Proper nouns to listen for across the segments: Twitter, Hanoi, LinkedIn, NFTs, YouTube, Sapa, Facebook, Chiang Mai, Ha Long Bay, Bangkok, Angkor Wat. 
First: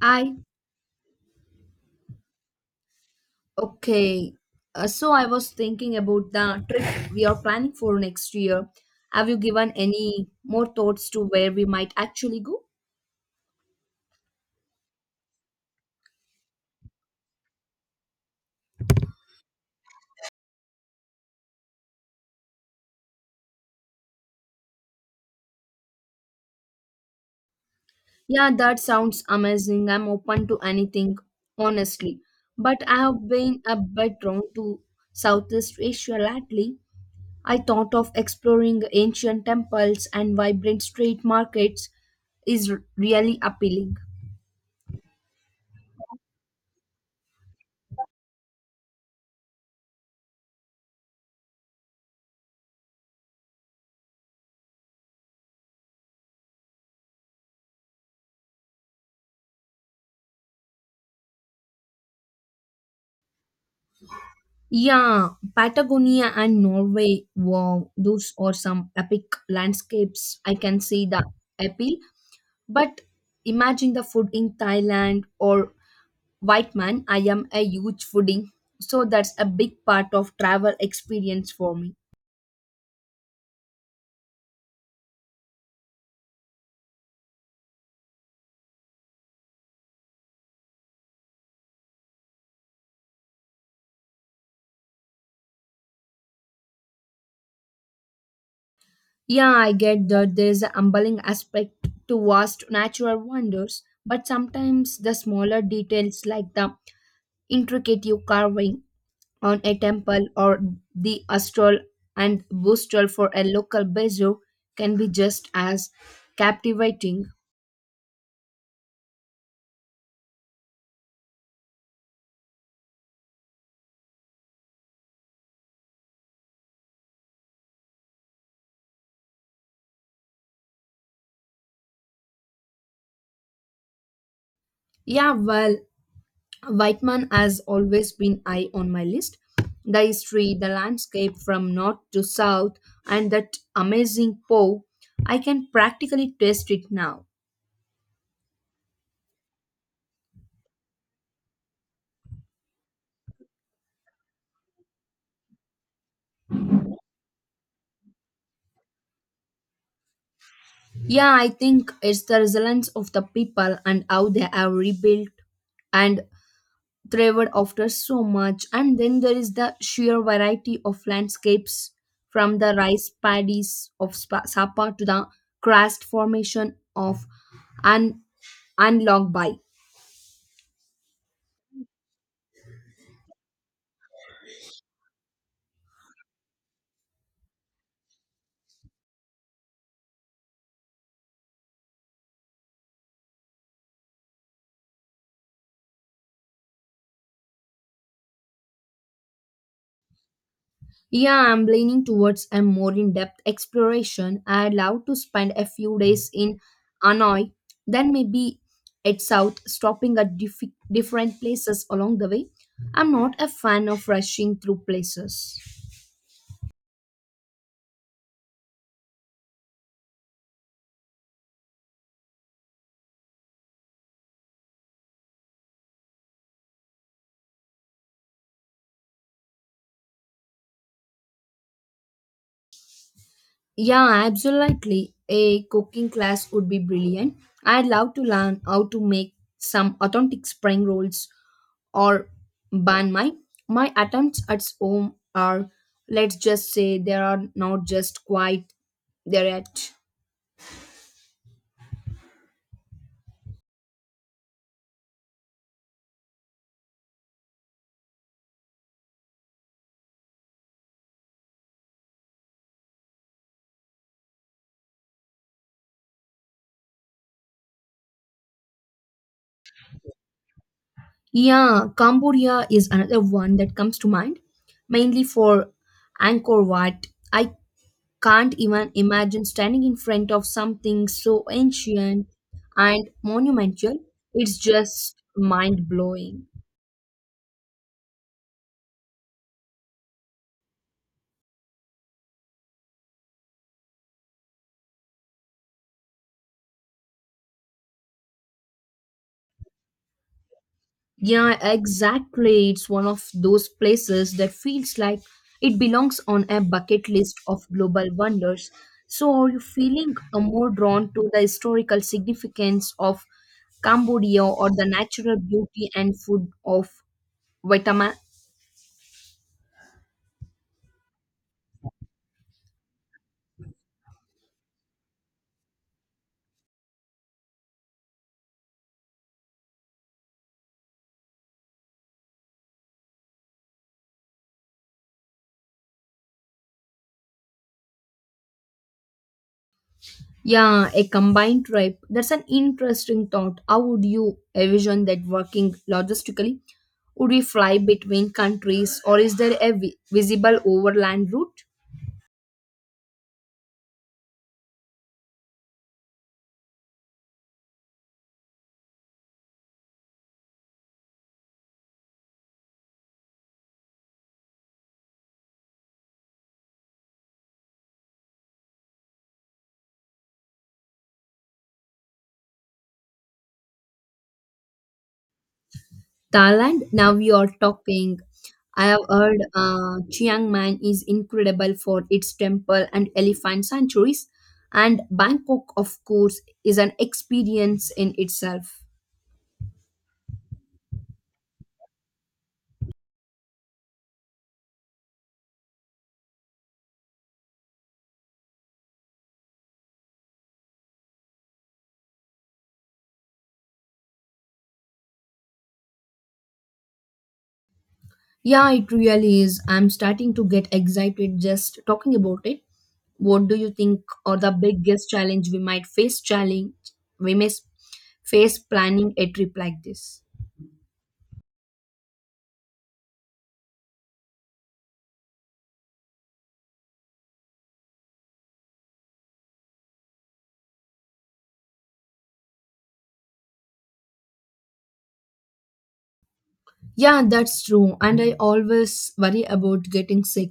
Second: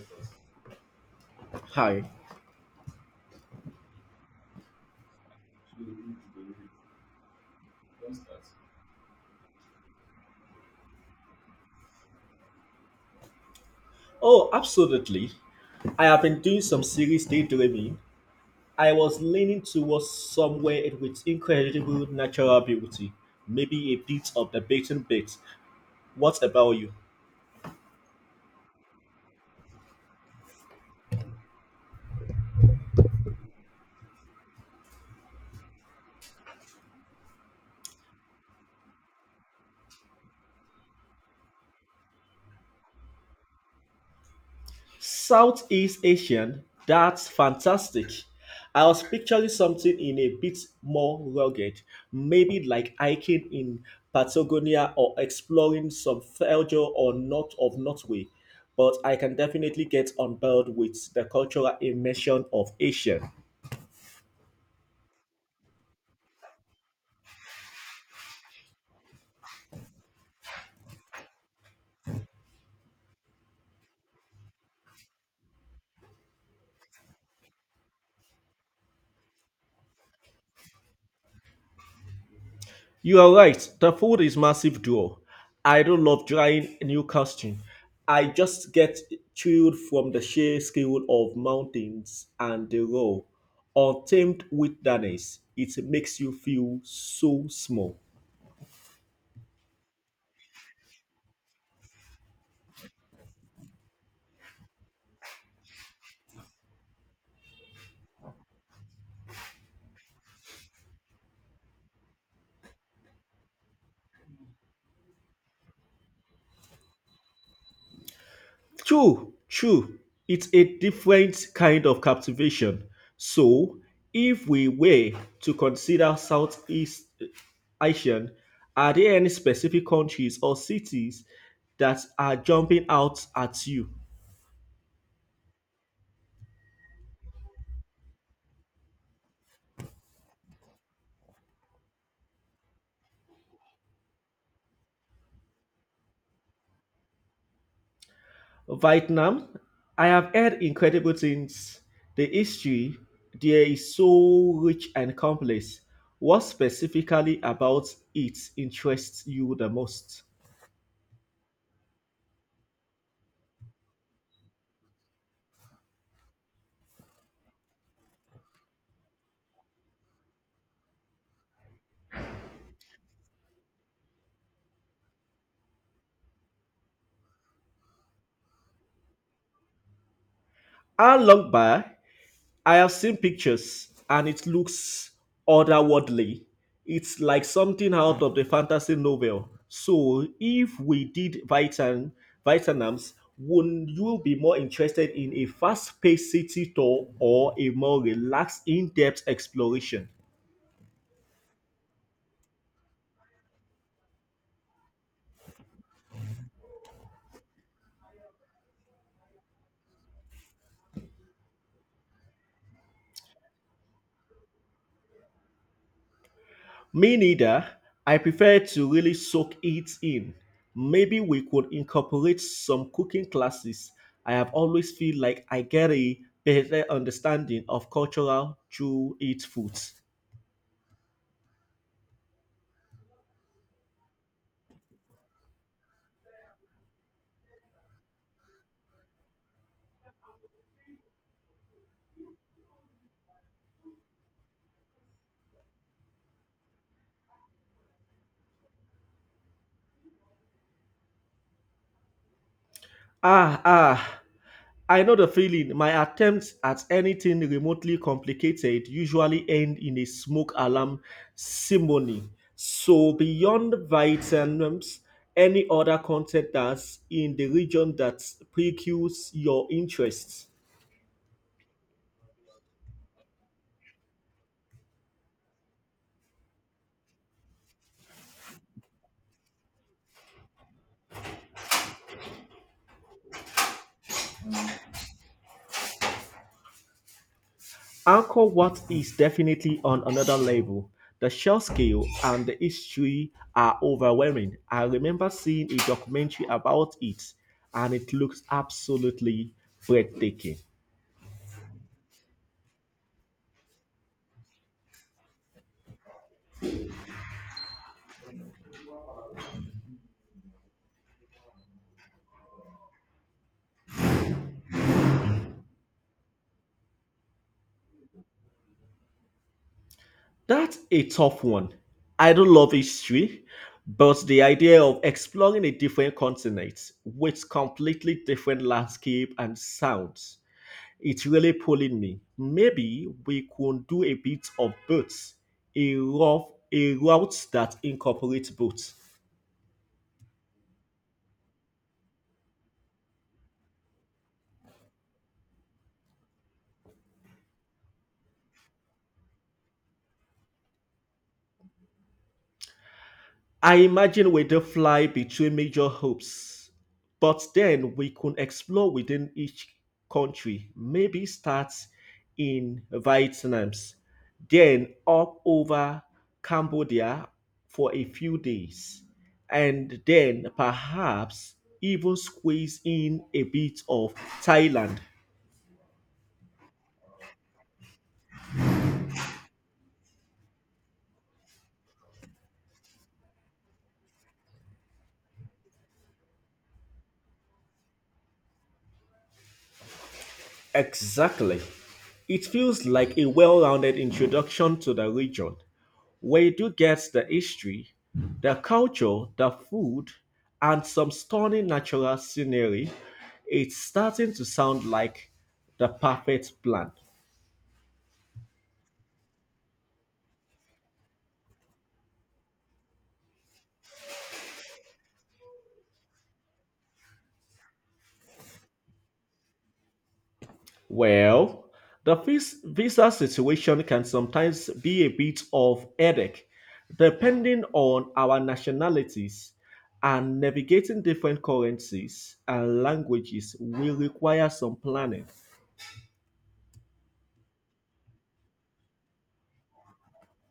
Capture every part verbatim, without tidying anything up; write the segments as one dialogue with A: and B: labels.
A: I
B: Hi.
A: okay. Uh, so I was thinking about the trip we are planning for next year. Have you given any more thoughts to where we might actually go?
B: Oh, absolutely. I have been doing some serious daydreaming. I was leaning towards somewhere with incredible natural beauty, maybe a bit of the beaten bit. What about you?
A: Yeah, that sounds amazing. I'm open to anything, honestly. But I have been a bit drawn to Southeast Asia lately. I thought of exploring ancient temples and vibrant street markets is r- really appealing.
B: Southeast Asian, that's fantastic. I was picturing something in a bit more rugged, maybe like hiking in Patagonia or exploring some fjords or north of Norway. But I can definitely get on board with the cultural immersion of Asian.
A: Yeah, Patagonia and Norway, wow, those are some epic landscapes. I can see the appeal, but imagine the food in Thailand or Whiteman. I am a huge foodie, so that's a big part of travel experience for me.
B: You are right. The food is massive duo. I don't love trying new costume. I just get chilled from the sheer scale of mountains and the raw, untamed wilderness. It makes you feel so small.
A: Yeah, I get that there's a humbling aspect to vast natural wonders, but sometimes the smaller details like the intricate carving on a temple or the astral and bustral for a local bazaar, can be just as captivating.
B: True, true. It's a different kind of captivation. So, if we were to consider Southeast Asian, are there any specific countries or cities that are jumping out at you?
A: Yeah, well, Whiteman has always been high on my list. The history, the landscape from north to south, and that amazing poe I can practically taste it now.
B: Vietnam, I have heard incredible things. The history there is so rich and complex. What specifically about it interests you the most?
A: Yeah, I think it's the resilience of the people and how they have rebuilt and thrived after so much. And then there is the sheer variety of landscapes from the rice paddies of Spa- Sapa to the crust formation of an unlocked Bay.
B: How long by? I have seen pictures and it looks otherworldly. It's like something out of the fantasy novel. So if we did Vietnam, Vietnam's, would you be more interested in a fast-paced city tour or a more relaxed, in-depth exploration?
A: Yeah, I'm leaning towards a more in depth exploration. I'd love to spend a few days in Hanoi, then maybe at South, stopping at diff- different places along the way. I'm not a fan of rushing through places.
B: Me neither. I prefer to really soak it in. Maybe we could incorporate some cooking classes. I have always feel like I get a better understanding of cultural through its foods.
A: Yeah, absolutely. A cooking class would be brilliant. I'd love to learn how to make some authentic spring rolls or ban my my attempts at home are let's just say they are not just quite there yet.
B: Ah, ah. I know the feeling. My attempts at anything remotely complicated usually end in a smoke alarm ceremony. So, beyond vitamins, any other content that's in the region that piques your interest?
A: Yeah, Cambodia is another one that comes to mind, mainly for Angkor Wat. I can't even imagine standing in front of something so ancient and monumental. It's just mind blowing.
B: Anchor Wat is definitely on another level. The sheer scale and the history are overwhelming. I remember seeing a documentary about it and it looks absolutely breathtaking.
A: Yeah, exactly. It's one of those places that feels like it belongs on a bucket list of global wonders. So, are you feeling uh, more drawn to the historical significance of Cambodia or the natural beauty and food of Vietnam?
B: That's a tough one. I don't love history, but the idea of exploring a different continent with completely different landscape and sounds, it's really pulling me. Maybe we could do a bit of both, a rough a route that incorporates both.
A: Yeah, a combined tribe. That's an interesting thought. How would you envision that working logistically? Would we fly between countries or is there a vi- visible overland route?
B: I imagine we do fly between major hubs, but then we could explore within each country. Maybe start in Vietnam, then up over Cambodia for a few days, and then perhaps even squeeze in a bit of Thailand.
A: Thailand, now we are talking. I have heard uh, Chiang Mai is incredible for its temple and elephant sanctuaries, and Bangkok, of course, is an experience in itself.
B: Exactly. It feels like a well rounded introduction to the region, where you do get the history, the culture, the food, and some stunning natural scenery. It's starting to sound like the perfect plan.
A: Yeah, it really is. I'm starting to get excited just talking about it. What do you think are the biggest challenge we might face challenge we may s- face planning a trip like this?
B: Well, the vis- visa situation can sometimes be a bit of headache depending on our nationalities and navigating different currencies and languages will require some planning.
A: Yeah, that's true. And I always worry about getting sick.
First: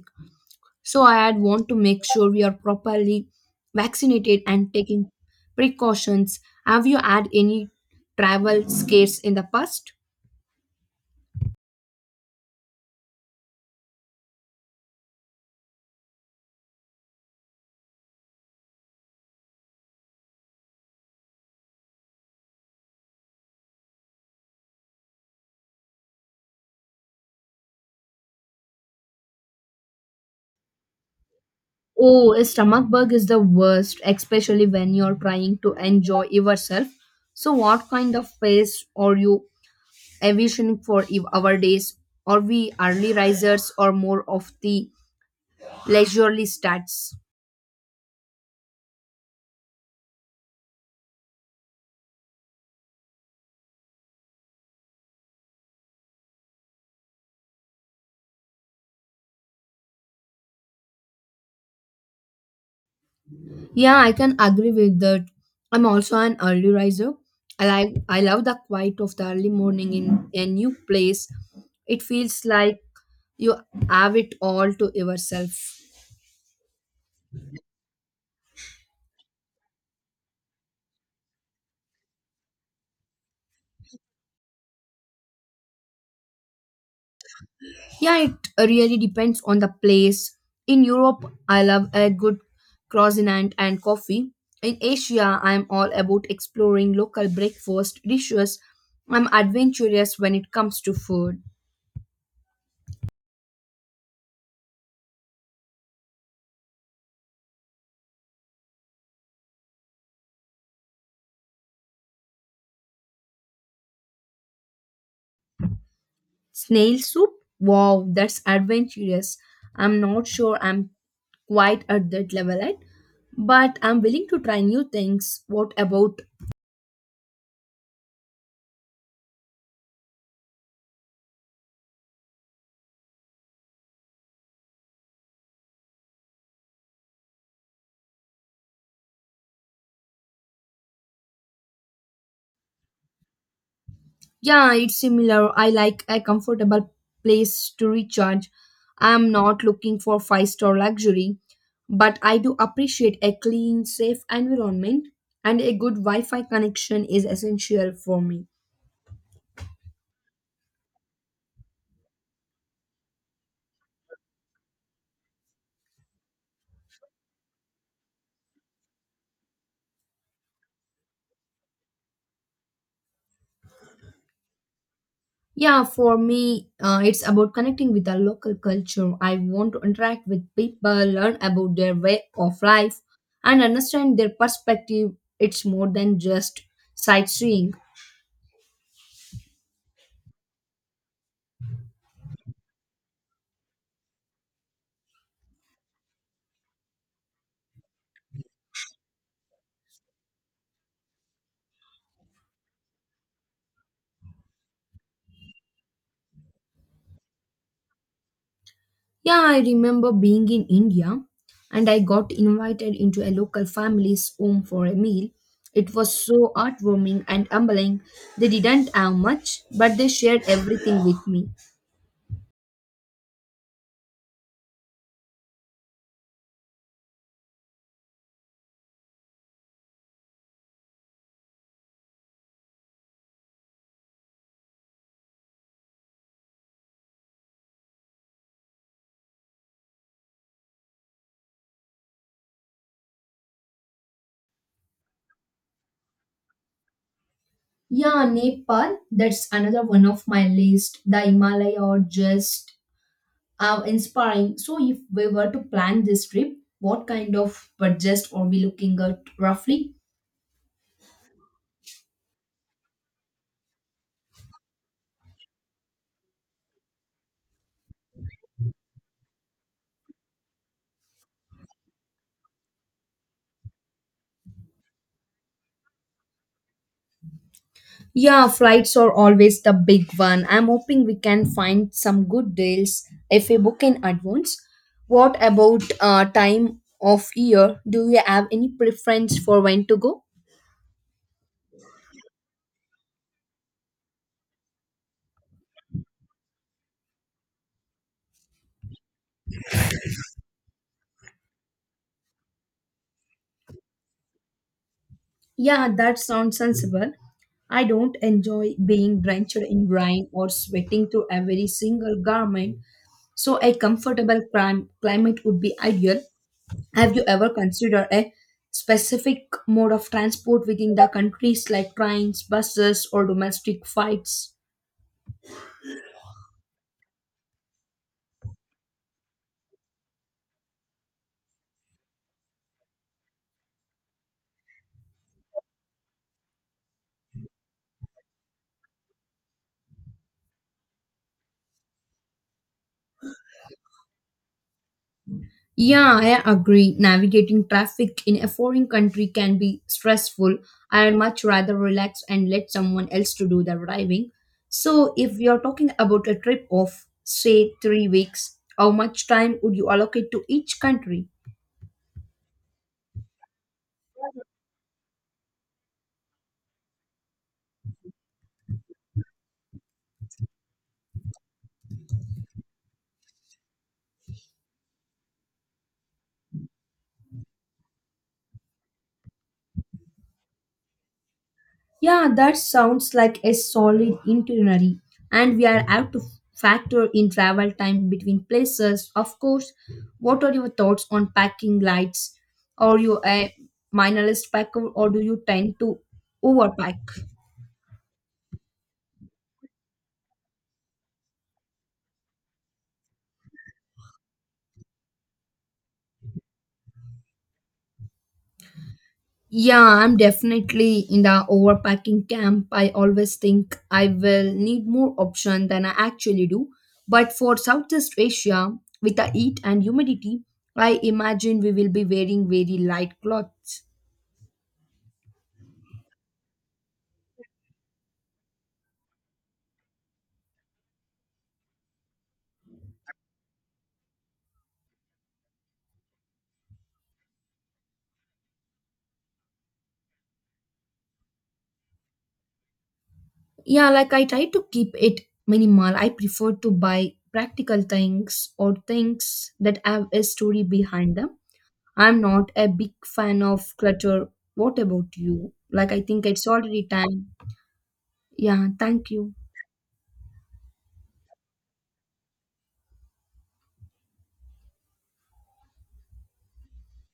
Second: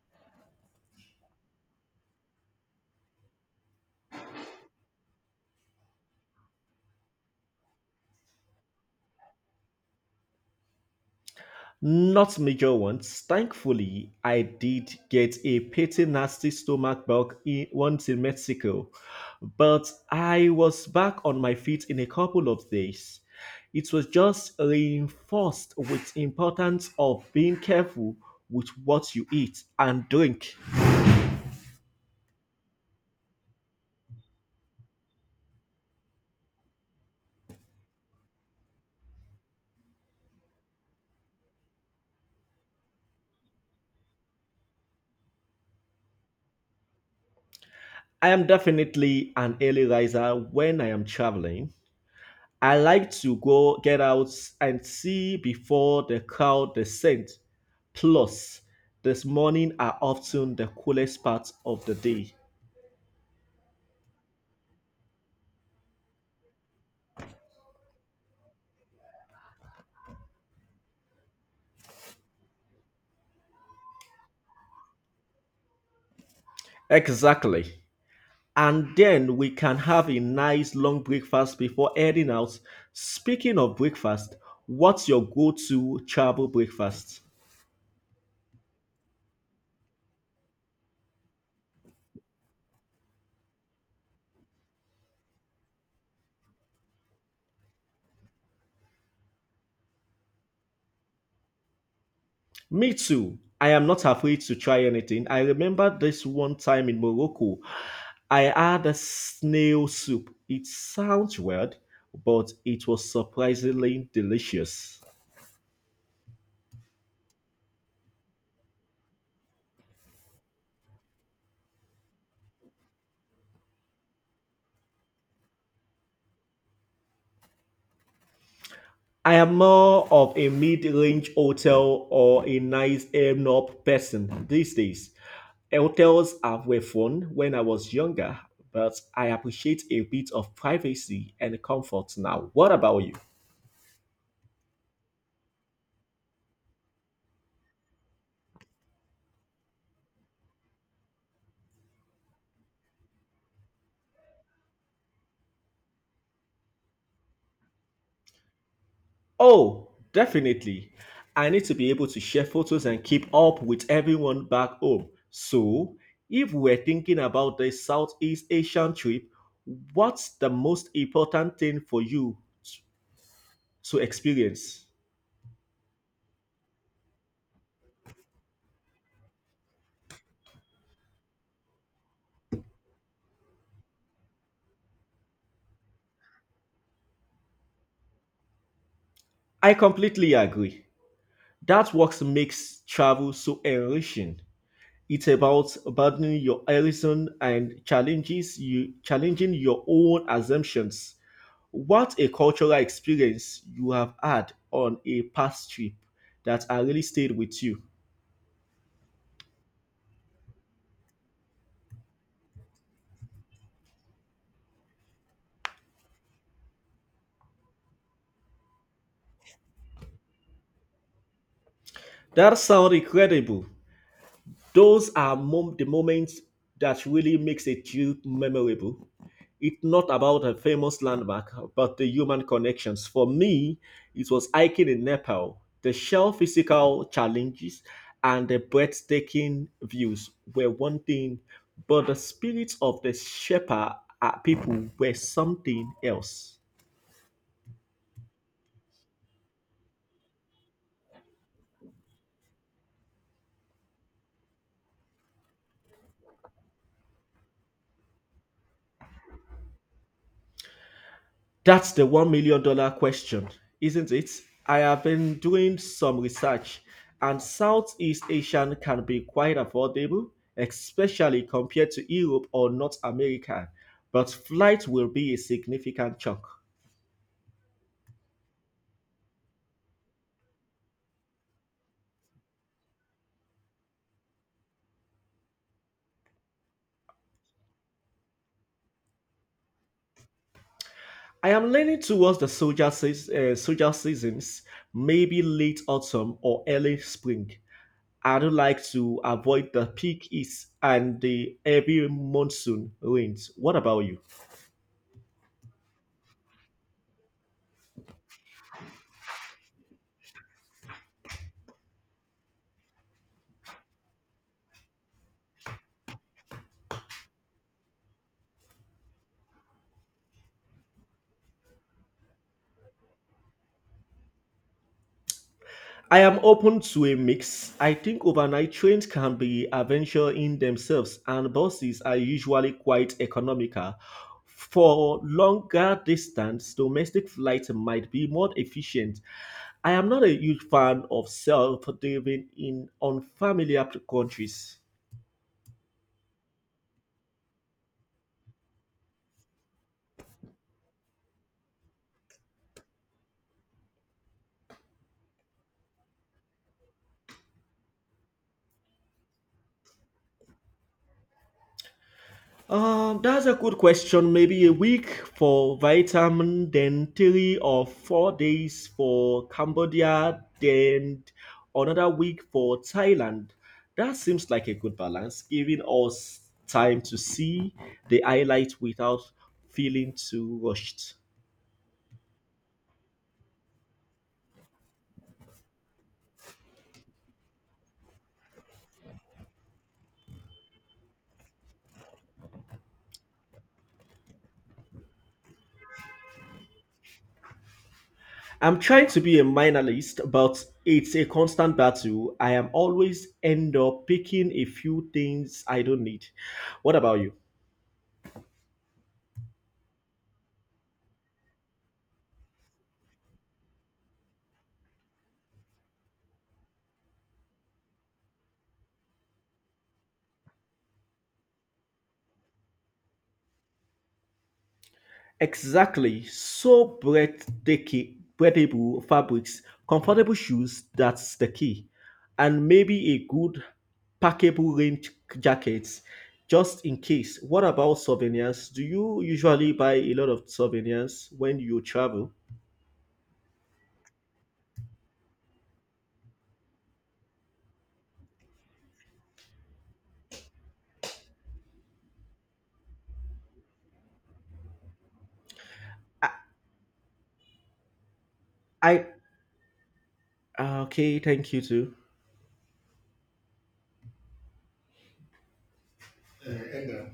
A: So I'd want to make sure we are properly vaccinated and taking precautions. Have you had any travel scares in the past?
B: Not major ones. Thankfully, I did get a pretty nasty stomach bug in, once in Mexico, but I was back on my feet in a couple of days. It was just reinforced with importance of being careful with what you eat and drink.
A: Oh, a stomach bug is the worst, especially when you're trying to enjoy yourself. So, what kind of pace are you envisioning for ev- our days? Are we early risers or more of the leisurely stats?
B: I am definitely an early riser when I am traveling. I like to go get out and see before the crowd descend. Plus, this morning are often the coolest parts of the day.
A: Yeah, I can agree with that. I'm also an early riser. I like I love the quiet of the early morning in a new place. It feels like you have it all to yourself.
B: Exactly. And then we can have a nice long breakfast before heading out. Speaking of breakfast, what's your go to travel breakfast?
A: Yeah, it really depends on the place. In Europe, I love a good croissant and coffee. In Asia, I'm all about exploring local breakfast dishes. I'm adventurous when it comes to food.
B: Me too. I am not afraid to try anything. I remember this one time in Morocco. I had a snail soup. It sounds weird, but it was surprisingly delicious.
A: Snail soup? Wow, that's adventurous. I'm not sure I'm quite at that level yet, but I'm willing to try new things. What about
B: I am more of a mid-range hotel or a nice end-up person these days. Hotels are were fun when I was younger, but I appreciate a bit of privacy and comfort now. What about you?
A: Yeah, it's similar. I like a comfortable place to recharge. I'm not looking for five star luxury, but I do appreciate a clean, safe environment, and a good Wi Fi connection is essential for me.
B: Oh, definitely. I need to be able to share photos and keep up with everyone back home. So, if we're thinking about the Southeast Asian trip, what's the most important thing for you t- to experience?
A: Yeah, for me, uh, it's about connecting with the local culture. I want to interact with people, learn about their way of life, and understand their perspective. It's more than just sightseeing.
B: I completely agree. That what makes travel so enriching. It's about broadening your horizon and challenges you challenging your own assumptions. What a cultural experience you have had on a past trip that has really stayed with you.
A: Yeah, I remember being in India and I got invited into a local family's home for a meal. It was so heartwarming and humbling. They didn't have much, but they shared everything with me.
B: That sounds incredible. Those are mom- the moments that really makes a trip memorable. It's not about a famous landmark, but the human connections. For me, it was hiking in Nepal. The sheer physical challenges and the breathtaking views were one thing, but the spirits of the Sherpa uh, people were something else.
A: Yeah, Nepal, that's another one of my list. The Himalaya are just uh, inspiring. So, if we were to plan this trip, what kind of budget are we looking at roughly?
B: That's the one million dollar question, isn't it? I have been doing some research, and Southeast Asian can be quite affordable, especially compared to Europe or North America, but flight will be a significant chunk.
A: Yeah, flights are always the big one. I'm hoping we can find some good deals if we book in advance. What about uh, time of year? Do you have any preference for when to go?
B: I am leaning towards the soldier, seas- uh, soldier seasons, maybe late autumn or early spring. I do like to avoid the peak heat and the heavy monsoon rains. What about you?
A: Yeah, that sounds sensible. I don't enjoy being drenched in rain or sweating through every single garment, so a comfortable clim- climate would be ideal. Have you ever considered a specific mode of transport within the countries like trains, buses, or domestic flights?
B: I am open to a mix. I think overnight trains can be adventure in themselves, and buses are usually quite economical. For longer distance, domestic flights might be more efficient. I am not a huge fan of self-driving in unfamiliar countries.
A: Yeah, I agree. Navigating traffic in a foreign country can be stressful. I'd much rather relax and let someone else to do the driving. So, if you're talking about a trip of say three weeks, how much time would you allocate to each country?
B: Uh, that's a good question. Maybe a week for Vietnam, then three or four days for Cambodia, then another week for Thailand. That seems like a good balance, giving us time to see the highlight without feeling too rushed.
A: Yeah, that sounds like a solid itinerary, and we are have to factor in travel time between places. Of course, what are your thoughts on packing lights? Are you a minimalist packer or do you tend to overpack?
B: I'm trying to be a minimalist, but it's a constant battle. I am always end up picking a few things I don't need. What about you?
A: Yeah, I'm definitely in the overpacking camp. I always think I will need more option than I actually do. But for Southeast Asia, with the heat and humidity, I imagine we will be wearing very light clothes.
B: Exactly. So breathtaking, breathable fabrics, comfortable shoes, that's the key. And maybe a good packable rain j- jacket just in case. What about souvenirs? Do you usually buy a lot of souvenirs when you travel?
A: Yeah, like I try to keep it minimal. I prefer to buy practical things or things that have a story behind them. I'm not a big fan of clutter. What about you? Like, I think
B: I,
A: it's already time. Yeah,
B: I
A: thank you.
B: uh, Okay, thank you too. Uh, and, uh,